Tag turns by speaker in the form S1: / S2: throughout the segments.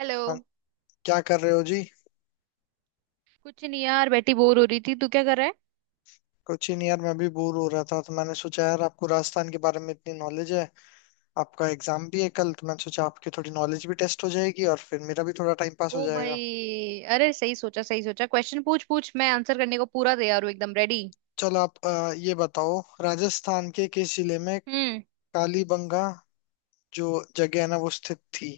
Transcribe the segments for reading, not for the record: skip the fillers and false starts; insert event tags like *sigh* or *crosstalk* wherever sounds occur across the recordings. S1: Hello.
S2: हाँ, क्या कर रहे हो जी।
S1: कुछ नहीं यार बैठी बोर हो रही थी। तू क्या कर रहा है।
S2: कुछ ही नहीं यार, मैं भी बोर हो रहा था तो मैंने सोचा यार आपको राजस्थान के बारे में इतनी नॉलेज है। आपका
S1: हम्म।
S2: एग्जाम भी है कल तो मैंने सोचा आपकी थोड़ी नॉलेज भी टेस्ट हो जाएगी और फिर मेरा भी थोड़ा टाइम पास हो
S1: ओ
S2: जाएगा।
S1: भाई अरे सही सोचा क्वेश्चन पूछ पूछ मैं आंसर करने को पूरा तैयार हूँ एकदम रेडी।
S2: चलो, आप ये बताओ, राजस्थान के किस जिले में
S1: हम्म।
S2: कालीबंगा जो जगह है ना वो स्थित थी?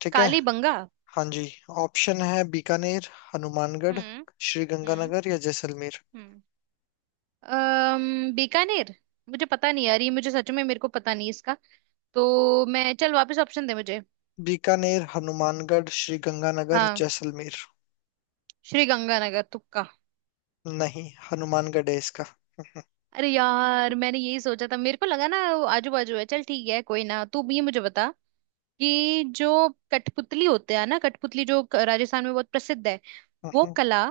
S2: ठीक है।
S1: काली बंगा।
S2: हाँ जी। ऑप्शन है बीकानेर, हनुमानगढ़,
S1: हम्म।
S2: श्री
S1: हम्म।
S2: गंगानगर या जैसलमेर।
S1: हम्म। बीकानेर। मुझे पता नहीं यार। ये मुझे सच में मेरे को पता नहीं इसका। तो मैं चल वापस ऑप्शन दे मुझे।
S2: बीकानेर, हनुमानगढ़, श्री गंगानगर,
S1: हाँ।
S2: जैसलमेर।
S1: श्री गंगानगर तुक्का।
S2: नहीं, हनुमानगढ़ है इसका।
S1: अरे यार मैंने यही सोचा था। मेरे को लगा ना वो आजू बाजू है। चल ठीक है कोई ना। तू ये मुझे बता कि जो कठपुतली होते हैं ना कठपुतली जो राजस्थान में बहुत प्रसिद्ध है। वो
S2: हम्म।
S1: कला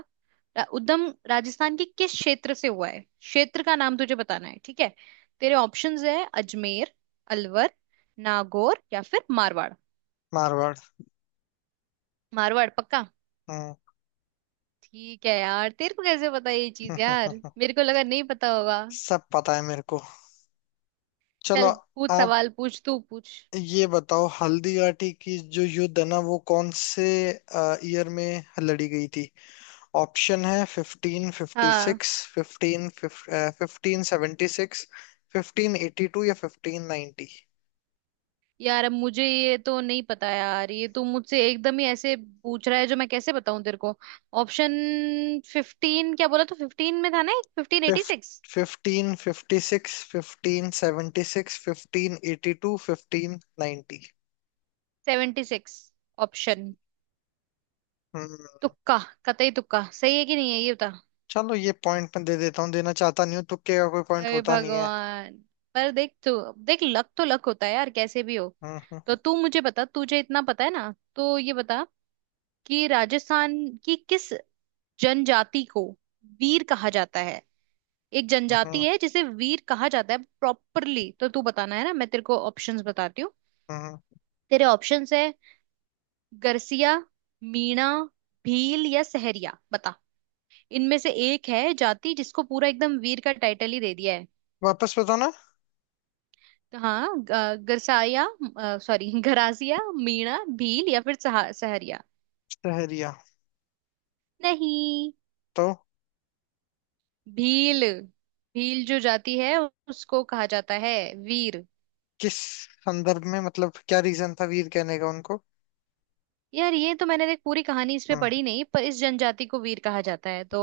S1: उद्गम राजस्थान के किस क्षेत्र से हुआ है। क्षेत्र का नाम तुझे बताना है ठीक है। तेरे ऑप्शंस है। अजमेर, अलवर, नागौर या फिर मारवाड़।
S2: मारवाड़।
S1: मारवाड़ पक्का।
S2: हम्म। हम्म।
S1: ठीक है यार तेरे को कैसे पता ये
S2: हम्म।
S1: चीज। यार
S2: हम्म।
S1: मेरे को लगा नहीं पता होगा।
S2: सब पता है मेरे को। चलो,
S1: चल पूछ
S2: आप
S1: सवाल पूछ तू पूछ।
S2: ये बताओ, हल्दी घाटी की जो युद्ध है ना वो कौन से ईयर में लड़ी गई थी? ऑप्शन है फिफ्टीन फिफ्टी
S1: हाँ।
S2: Six fifteen fifteen seventy six, 1582 या 1590।
S1: यार अब मुझे ये तो नहीं पता। यार ये तो मुझसे एकदम ही ऐसे पूछ रहा है जो मैं कैसे बताऊं तेरे को। ऑप्शन फिफ्टीन क्या बोला। तो फिफ्टीन में था ना एक fifteen eighty six.
S2: Fifteen fifty six, 1576, fifteen eighty to, 1590।
S1: Seventy six. Option.
S2: हम्म।
S1: तुक्का कतई तुक्का सही है कि नहीं है ये बता।
S2: चलो, ये पॉइंट मैं दे देता हूँ, देना चाहता नहीं हूँ, तुक्के का कोई पॉइंट
S1: अरे
S2: होता नहीं है।
S1: भगवान। पर देख तू। देख लक तो लक होता है यार कैसे भी हो। तो
S2: हम्म।
S1: तू मुझे बता। तुझे इतना पता है ना तो ये बता कि राजस्थान की किस जनजाति को वीर कहा जाता है। एक जनजाति
S2: हम्म।
S1: है जिसे वीर कहा जाता है प्रॉपरली। तो तू बताना है ना मैं तेरे को ऑप्शंस बताती हूँ।
S2: हम्म।
S1: तेरे ऑप्शंस है। गरसिया, मीणा, भील या सहरिया बता। इनमें से एक है जाति जिसको पूरा एकदम वीर का टाइटल ही दे दिया है।
S2: वापस बताना।
S1: तो हाँ गरसाया सॉरी गरासिया, मीणा, भील *laughs* या फिर सहरिया।
S2: सहरिया।
S1: नहीं।
S2: तो
S1: भील। भील जो जाति है उसको कहा जाता है वीर।
S2: किस संदर्भ में, मतलब क्या रीजन था वीर कहने का उनको?
S1: यार ये तो मैंने देख पूरी कहानी इस पे
S2: हम्म।
S1: पढ़ी नहीं। पर इस जनजाति को वीर कहा जाता है तो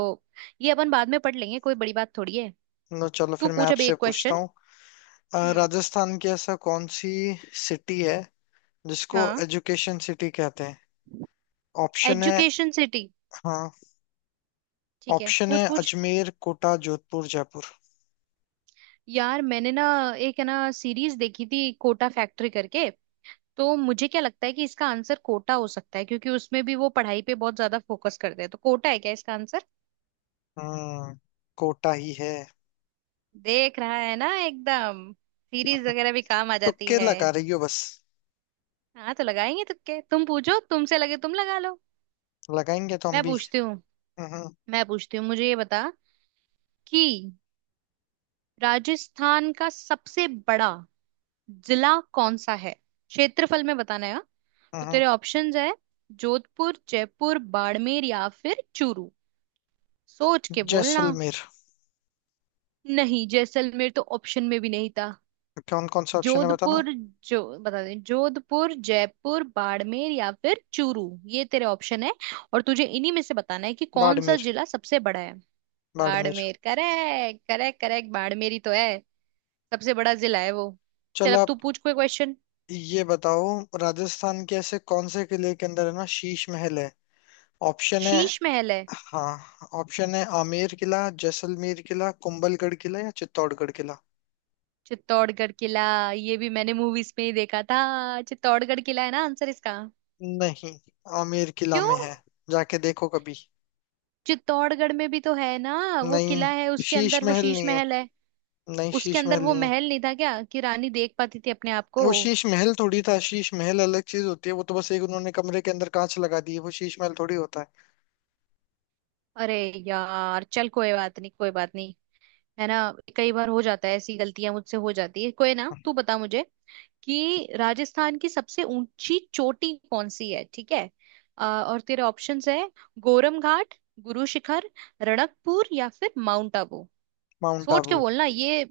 S1: ये अपन बाद में पढ़ लेंगे। कोई बड़ी बात थोड़ी है।
S2: नो, चलो
S1: तू
S2: फिर मैं
S1: पूछ अभी
S2: आपसे
S1: एक
S2: पूछता
S1: क्वेश्चन।
S2: हूँ।
S1: हम्म।
S2: राजस्थान की ऐसा कौन सी सिटी है जिसको
S1: हाँ।
S2: एजुकेशन सिटी कहते हैं? ऑप्शन है।
S1: Education city.
S2: हाँ।
S1: ठीक है
S2: ऑप्शन है
S1: पूछ पूछ।
S2: अजमेर, कोटा, जोधपुर, जयपुर।
S1: यार मैंने ना एक है ना सीरीज देखी थी कोटा फैक्ट्री करके। तो मुझे क्या लगता है कि इसका आंसर कोटा हो सकता है क्योंकि उसमें भी वो पढ़ाई पे बहुत ज्यादा फोकस करते हैं। तो कोटा है क्या इसका आंसर।
S2: हम्म। कोटा ही है।
S1: देख रहा है ना एकदम। सीरीज वगैरह भी काम आ जाती
S2: तुक्के
S1: है।
S2: लगा रही हो बस।
S1: हाँ तो लगाएंगे तुक्के। तुम पूछो तुमसे लगे तुम लगा लो।
S2: लगाएंगे तो हम
S1: मैं
S2: भी।
S1: पूछती हूँ।
S2: हम्म।
S1: मैं पूछती हूँ मुझे ये बता कि राजस्थान का सबसे बड़ा जिला कौन सा है। क्षेत्रफल में बताना है हाँ? तो
S2: हम्म।
S1: तेरे ऑप्शंस है। जोधपुर, जयपुर, बाड़मेर या फिर चूरू। सोच के बोलना।
S2: जैसलमेर।
S1: नहीं जैसलमेर तो ऑप्शन में भी नहीं था।
S2: कौन कौन सा ऑप्शन है बताना।
S1: जोधपुर जो बता दें, जोधपुर, जयपुर, बाड़मेर या फिर चूरू। ये तेरे ऑप्शन है। और तुझे इन्हीं में से बताना है कि कौन सा
S2: बाड़मेर।
S1: जिला सबसे बड़ा है।
S2: Barmer.
S1: Barmer correct correct correct. Barmer ही तो है सबसे बड़ा जिला है वो। चल
S2: चलो,
S1: अब
S2: आप
S1: तू पूछ कोई क्वेश्चन।
S2: ये बताओ, राजस्थान के ऐसे कौन से किले के अंदर है ना शीश महल है? ऑप्शन है।
S1: शीश महल है।
S2: हाँ। ऑप्शन है आमेर किला, जैसलमेर किला, कुंभलगढ़ किला या चित्तौड़गढ़ किला।
S1: चित्तौड़गढ़ किला। ये भी मैंने मूवीज में ही देखा था। चित्तौड़गढ़ किला है ना आंसर इसका।
S2: नहीं, आमेर किला
S1: क्यों।
S2: में है। जाके देखो कभी।
S1: चित्तौड़गढ़ में भी तो है ना। वो किला है
S2: नहीं,
S1: उसके
S2: शीश
S1: अंदर वो
S2: महल
S1: शीश
S2: नहीं है।
S1: महल है।
S2: नहीं,
S1: उसके
S2: शीश
S1: अंदर
S2: महल
S1: वो
S2: नहीं है।
S1: महल नहीं था क्या कि रानी देख पाती थी अपने आप को।
S2: वो शीश महल थोड़ी था, शीश महल अलग चीज होती है, वो तो बस एक उन्होंने कमरे के अंदर कांच लगा दी है, वो शीश महल थोड़ी होता है।
S1: अरे यार चल कोई बात नहीं है ना। कई बार हो जाता है ऐसी गलतियां मुझसे हो जाती है। कोई ना तू बता मुझे कि राजस्थान की सबसे ऊंची चोटी कौन सी है ठीक है। और तेरे ऑप्शंस है। गोरम घाट, गुरु शिखर, रणकपुर या फिर माउंट आबू।
S2: माउंट
S1: सोच के
S2: आबू।
S1: बोलना ये।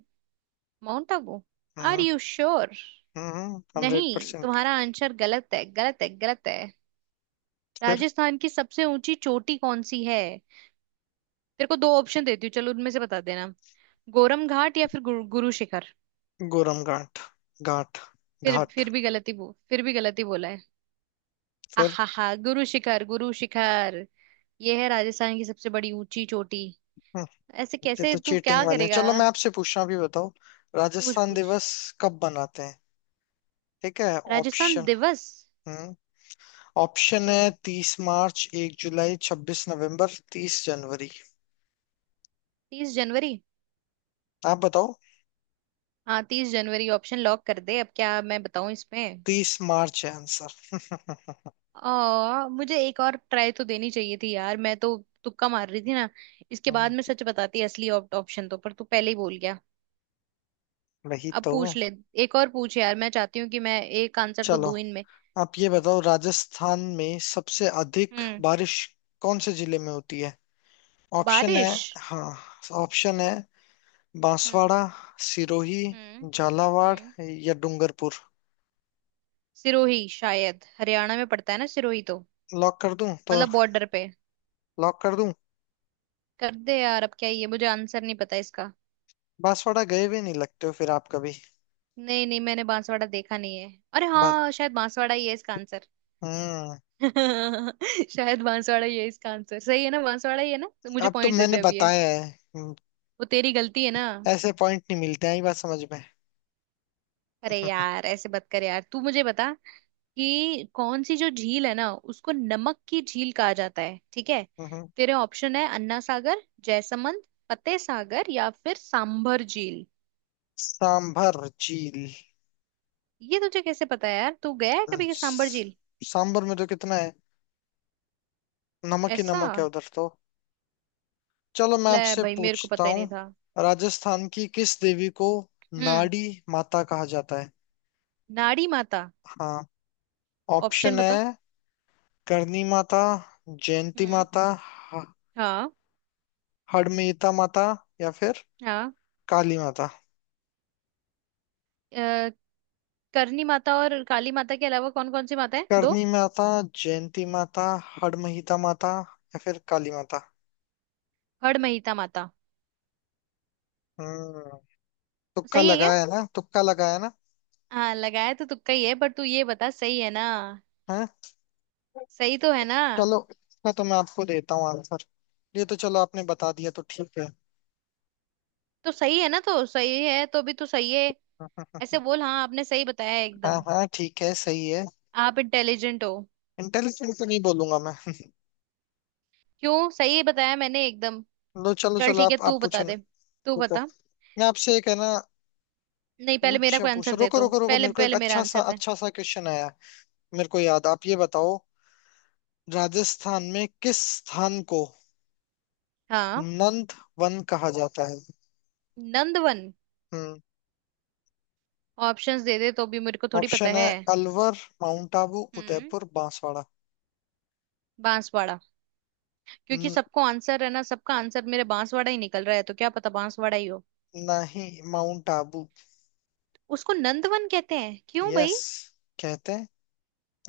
S1: Mount Abu. Are
S2: hmm.
S1: You sure.
S2: Hundred
S1: नहीं
S2: परसेंट
S1: तुम्हारा आंसर गलत है गलत है गलत है।
S2: फिर।
S1: राजस्थान की सबसे ऊंची चोटी कौन सी है। तेरे को दो ऑप्शन देती हूँ चलो उनमें से बता देना। गोरम घाट या फिर गुरु शिखर।
S2: गोरम घाट। घाट। घाट।
S1: फिर भी गलती बोला है।
S2: फिर।
S1: आहा हा गुरु शिखर गुरु शिखर। ये है राजस्थान की सबसे बड़ी ऊंची चोटी।
S2: हम्म,
S1: ऐसे
S2: ये
S1: कैसे
S2: तो
S1: तू
S2: चीटिंग
S1: क्या
S2: वाले हैं,
S1: करेगा।
S2: चलो मैं आपसे पूछना भी बताओ।
S1: पूछ
S2: राजस्थान
S1: पूछ।
S2: दिवस कब मनाते हैं, ठीक है?
S1: राजस्थान
S2: ऑप्शन।
S1: दिवस।
S2: हम्म। ऑप्शन है
S1: चल।
S2: 30 मार्च, 1 जुलाई, 26 नवंबर, 30 जनवरी।
S1: तीस जनवरी।
S2: आप बताओ।
S1: हाँ तीस जनवरी ऑप्शन लॉक कर दे। अब क्या मैं बताऊं इसमें।
S2: 30 मार्च है आंसर।
S1: मुझे एक और ट्राई तो देनी चाहिए थी यार। मैं तो तुक्का मार रही थी ना। इसके बाद मैं सच बताती असली ऑप्शन तो। पर तू पहले ही बोल गया।
S2: *laughs* वही
S1: अब
S2: तो।
S1: पूछ ले। एक और पूछ यार मैं चाहती हूँ कि मैं एक आंसर तो
S2: चलो,
S1: दूं इनमें।
S2: आप ये
S1: हम्म।
S2: बताओ, राजस्थान में सबसे अधिक
S1: हम्म।
S2: बारिश कौन से जिले में होती है? ऑप्शन है।
S1: बारिश।
S2: हाँ। ऑप्शन है
S1: हम्म।
S2: बांसवाड़ा, सिरोही,
S1: हम्म।
S2: झालावाड़
S1: हम्म।
S2: या डूंगरपुर।
S1: सिरोही शायद हरियाणा में पड़ता है ना सिरोही तो।
S2: लॉक कर दूं तो?
S1: मतलब बॉर्डर पे।
S2: लॉक कर दूं?
S1: कर दे यार अब क्या ये मुझे आंसर नहीं पता इसका।
S2: बांसवाड़ा गए भी नहीं लगते हो फिर आप कभी?
S1: नहीं नहीं मैंने बांसवाड़ा देखा नहीं है। अरे
S2: ब-
S1: हाँ शायद बांसवाड़ा ही है इसका आंसर।
S2: हम्म।
S1: *laughs* शायद बांसवाड़ा ही है इसका आंसर। सही है ना बांसवाड़ा ही है ना। तो मुझे
S2: अब तो
S1: पॉइंट दे
S2: मैंने
S1: दे अब ये।
S2: बताया है। हम्म।
S1: वो तेरी गलती है ना।
S2: ऐसे पॉइंट नहीं मिलते हैं, ये बात समझ में।
S1: अरे यार ऐसे मत कर। यार तू मुझे बता कि कौन सी जो झील है ना उसको नमक की झील कहा जाता है ठीक है।
S2: हम्म।
S1: तेरे ऑप्शन है अन्ना सागर, जयसमंद, फतेह सागर या फिर सांभर झील।
S2: सांभर झील।
S1: ये तुझे कैसे पता है यार। तू गया है कभी के सांबर
S2: स-
S1: झील।
S2: सांभर में तो कितना है, नमक ही
S1: ऐसा
S2: नमक है उधर तो। चलो, मैं
S1: ले
S2: आपसे
S1: भाई मेरे को
S2: पूछता
S1: पता ही नहीं
S2: हूँ।
S1: था।
S2: राजस्थान की किस देवी को
S1: हम्म।
S2: नाड़ी माता कहा जाता है?
S1: नाड़ी माता।
S2: हाँ।
S1: ऑप्शन
S2: ऑप्शन है
S1: बता।
S2: करणी माता, जयंती
S1: हम्म।
S2: माता, ह-
S1: हाँ।
S2: हड़मिहिता माता या फिर
S1: हाँ।
S2: काली माता।
S1: अ, करणी माता और काली माता के अलावा कौन कौन सी माता है दो।
S2: करणी माता, जयंती माता, हड़मिहिता माता या फिर काली माता।
S1: हड़महीता माता।
S2: हम्म। तुक्का
S1: सही है क्या।
S2: लगाया है ना, तुक्का लगाया ना?
S1: हाँ लगाया तो तुक्का ही है पर तू ये बता सही है ना।
S2: है।
S1: सही तो है ना।
S2: चलो, इसका तो मैं आपको देता हूँ आंसर, ये तो चलो आपने बता दिया तो ठीक है।
S1: तो सही है ना तो सही है तो भी तू सही है।
S2: *laughs*
S1: ऐसे बोल हाँ आपने सही बताया है
S2: हाँ
S1: एकदम।
S2: हाँ, ठीक है, सही है।
S1: आप इंटेलिजेंट हो।
S2: इंटेलिजेंट तो नहीं बोलूंगा मैं।
S1: क्यों सही बताया मैंने एकदम।
S2: *laughs* लो, चलो
S1: चल
S2: चलो,
S1: ठीक है
S2: आप
S1: तू
S2: आप
S1: बता
S2: पूछो ना।
S1: दे। तू
S2: रुको,
S1: बता।
S2: मैं आपसे एक है ना,
S1: नहीं पहले
S2: पूछ
S1: मेरा कोई आंसर
S2: पूछो,
S1: दे
S2: रुको
S1: तू
S2: रुको रुको,
S1: पहले
S2: मेरे को एक
S1: पहले मेरा आंसर दे।
S2: अच्छा सा क्वेश्चन आया मेरे को याद। आप ये बताओ, राजस्थान में किस स्थान को
S1: हाँ।
S2: नंद वन कहा जाता है?
S1: नंदवन।
S2: हम्म।
S1: ऑप्शंस दे दे तो भी मेरे को थोड़ी पता
S2: ऑप्शन है
S1: है।
S2: अलवर, माउंट आबू,
S1: हम्म।
S2: उदयपुर, बांसवाड़ा।
S1: बांसवाड़ा। क्योंकि
S2: न-
S1: सबको आंसर है ना सबका आंसर मेरे बांसवाड़ा ही निकल रहा है तो क्या पता बांसवाड़ा ही हो।
S2: नहीं, माउंट आबू।
S1: उसको नंदवन कहते हैं क्यों
S2: यस,
S1: भाई।
S2: कहते हैं।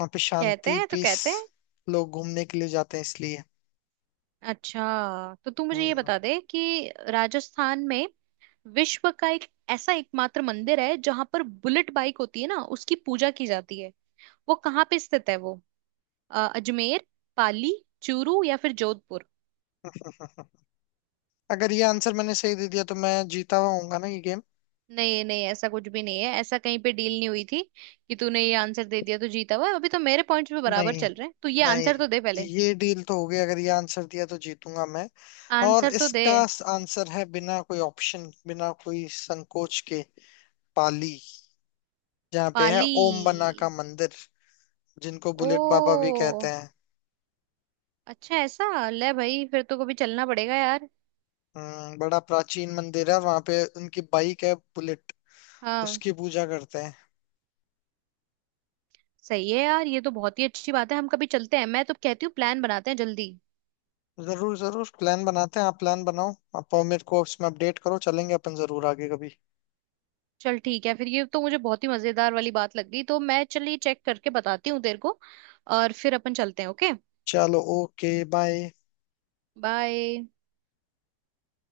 S2: वहाँ पे
S1: कहते
S2: शांति,
S1: हैं तो
S2: पीस,
S1: कहते हैं।
S2: लोग घूमने के लिए जाते हैं इसलिए।
S1: अच्छा तो तू मुझे ये
S2: हम्म।
S1: बता दे कि राजस्थान में विश्व का एक ऐसा एकमात्र मंदिर है जहां पर बुलेट बाइक होती है ना उसकी पूजा की जाती है। वो कहाँ पे स्थित है वो। अजमेर, पाली, चूरू या फिर जोधपुर।
S2: अगर ये आंसर मैंने सही दे दिया तो मैं जीता हुआ होऊंगा ना ये गेम?
S1: नहीं नहीं ऐसा कुछ भी नहीं है। ऐसा कहीं पे डील नहीं हुई थी कि तूने ये आंसर दे दिया तो जीता हुआ। अभी तो मेरे पॉइंट्स पे बराबर
S2: नहीं
S1: चल रहे हैं। तू ये आंसर तो दे
S2: नहीं,
S1: पहले।
S2: ये डील तो हो गई, अगर ये आंसर दिया तो जीतूंगा मैं। और
S1: आंसर तो दे
S2: इसका आंसर है, बिना कोई ऑप्शन बिना कोई संकोच के, पाली, जहाँ पे है
S1: पाली।
S2: ओम बना का मंदिर, जिनको बुलेट बाबा भी
S1: ओ
S2: कहते हैं।
S1: अच्छा ऐसा। ले भाई फिर तो कभी चलना पड़ेगा यार।
S2: बड़ा प्राचीन मंदिर है वहां पे, उनकी बाइक है बुलेट,
S1: हाँ
S2: उसकी पूजा करते हैं।
S1: सही है यार ये तो बहुत ही अच्छी बात है। हम कभी चलते हैं। मैं तो कहती हूँ प्लान बनाते हैं जल्दी।
S2: जरूर जरूर, प्लान बनाते हैं, आप प्लान बनाओ आप, और मेरे को इसमें अपडेट करो, चलेंगे अपन जरूर आगे कभी।
S1: चल ठीक है फिर। ये तो मुझे बहुत ही मजेदार वाली बात लग गई। तो मैं चलिए चेक करके बताती हूँ तेरे को। और फिर अपन चलते हैं ओके।
S2: चलो, ओके, बाय।
S1: बाय।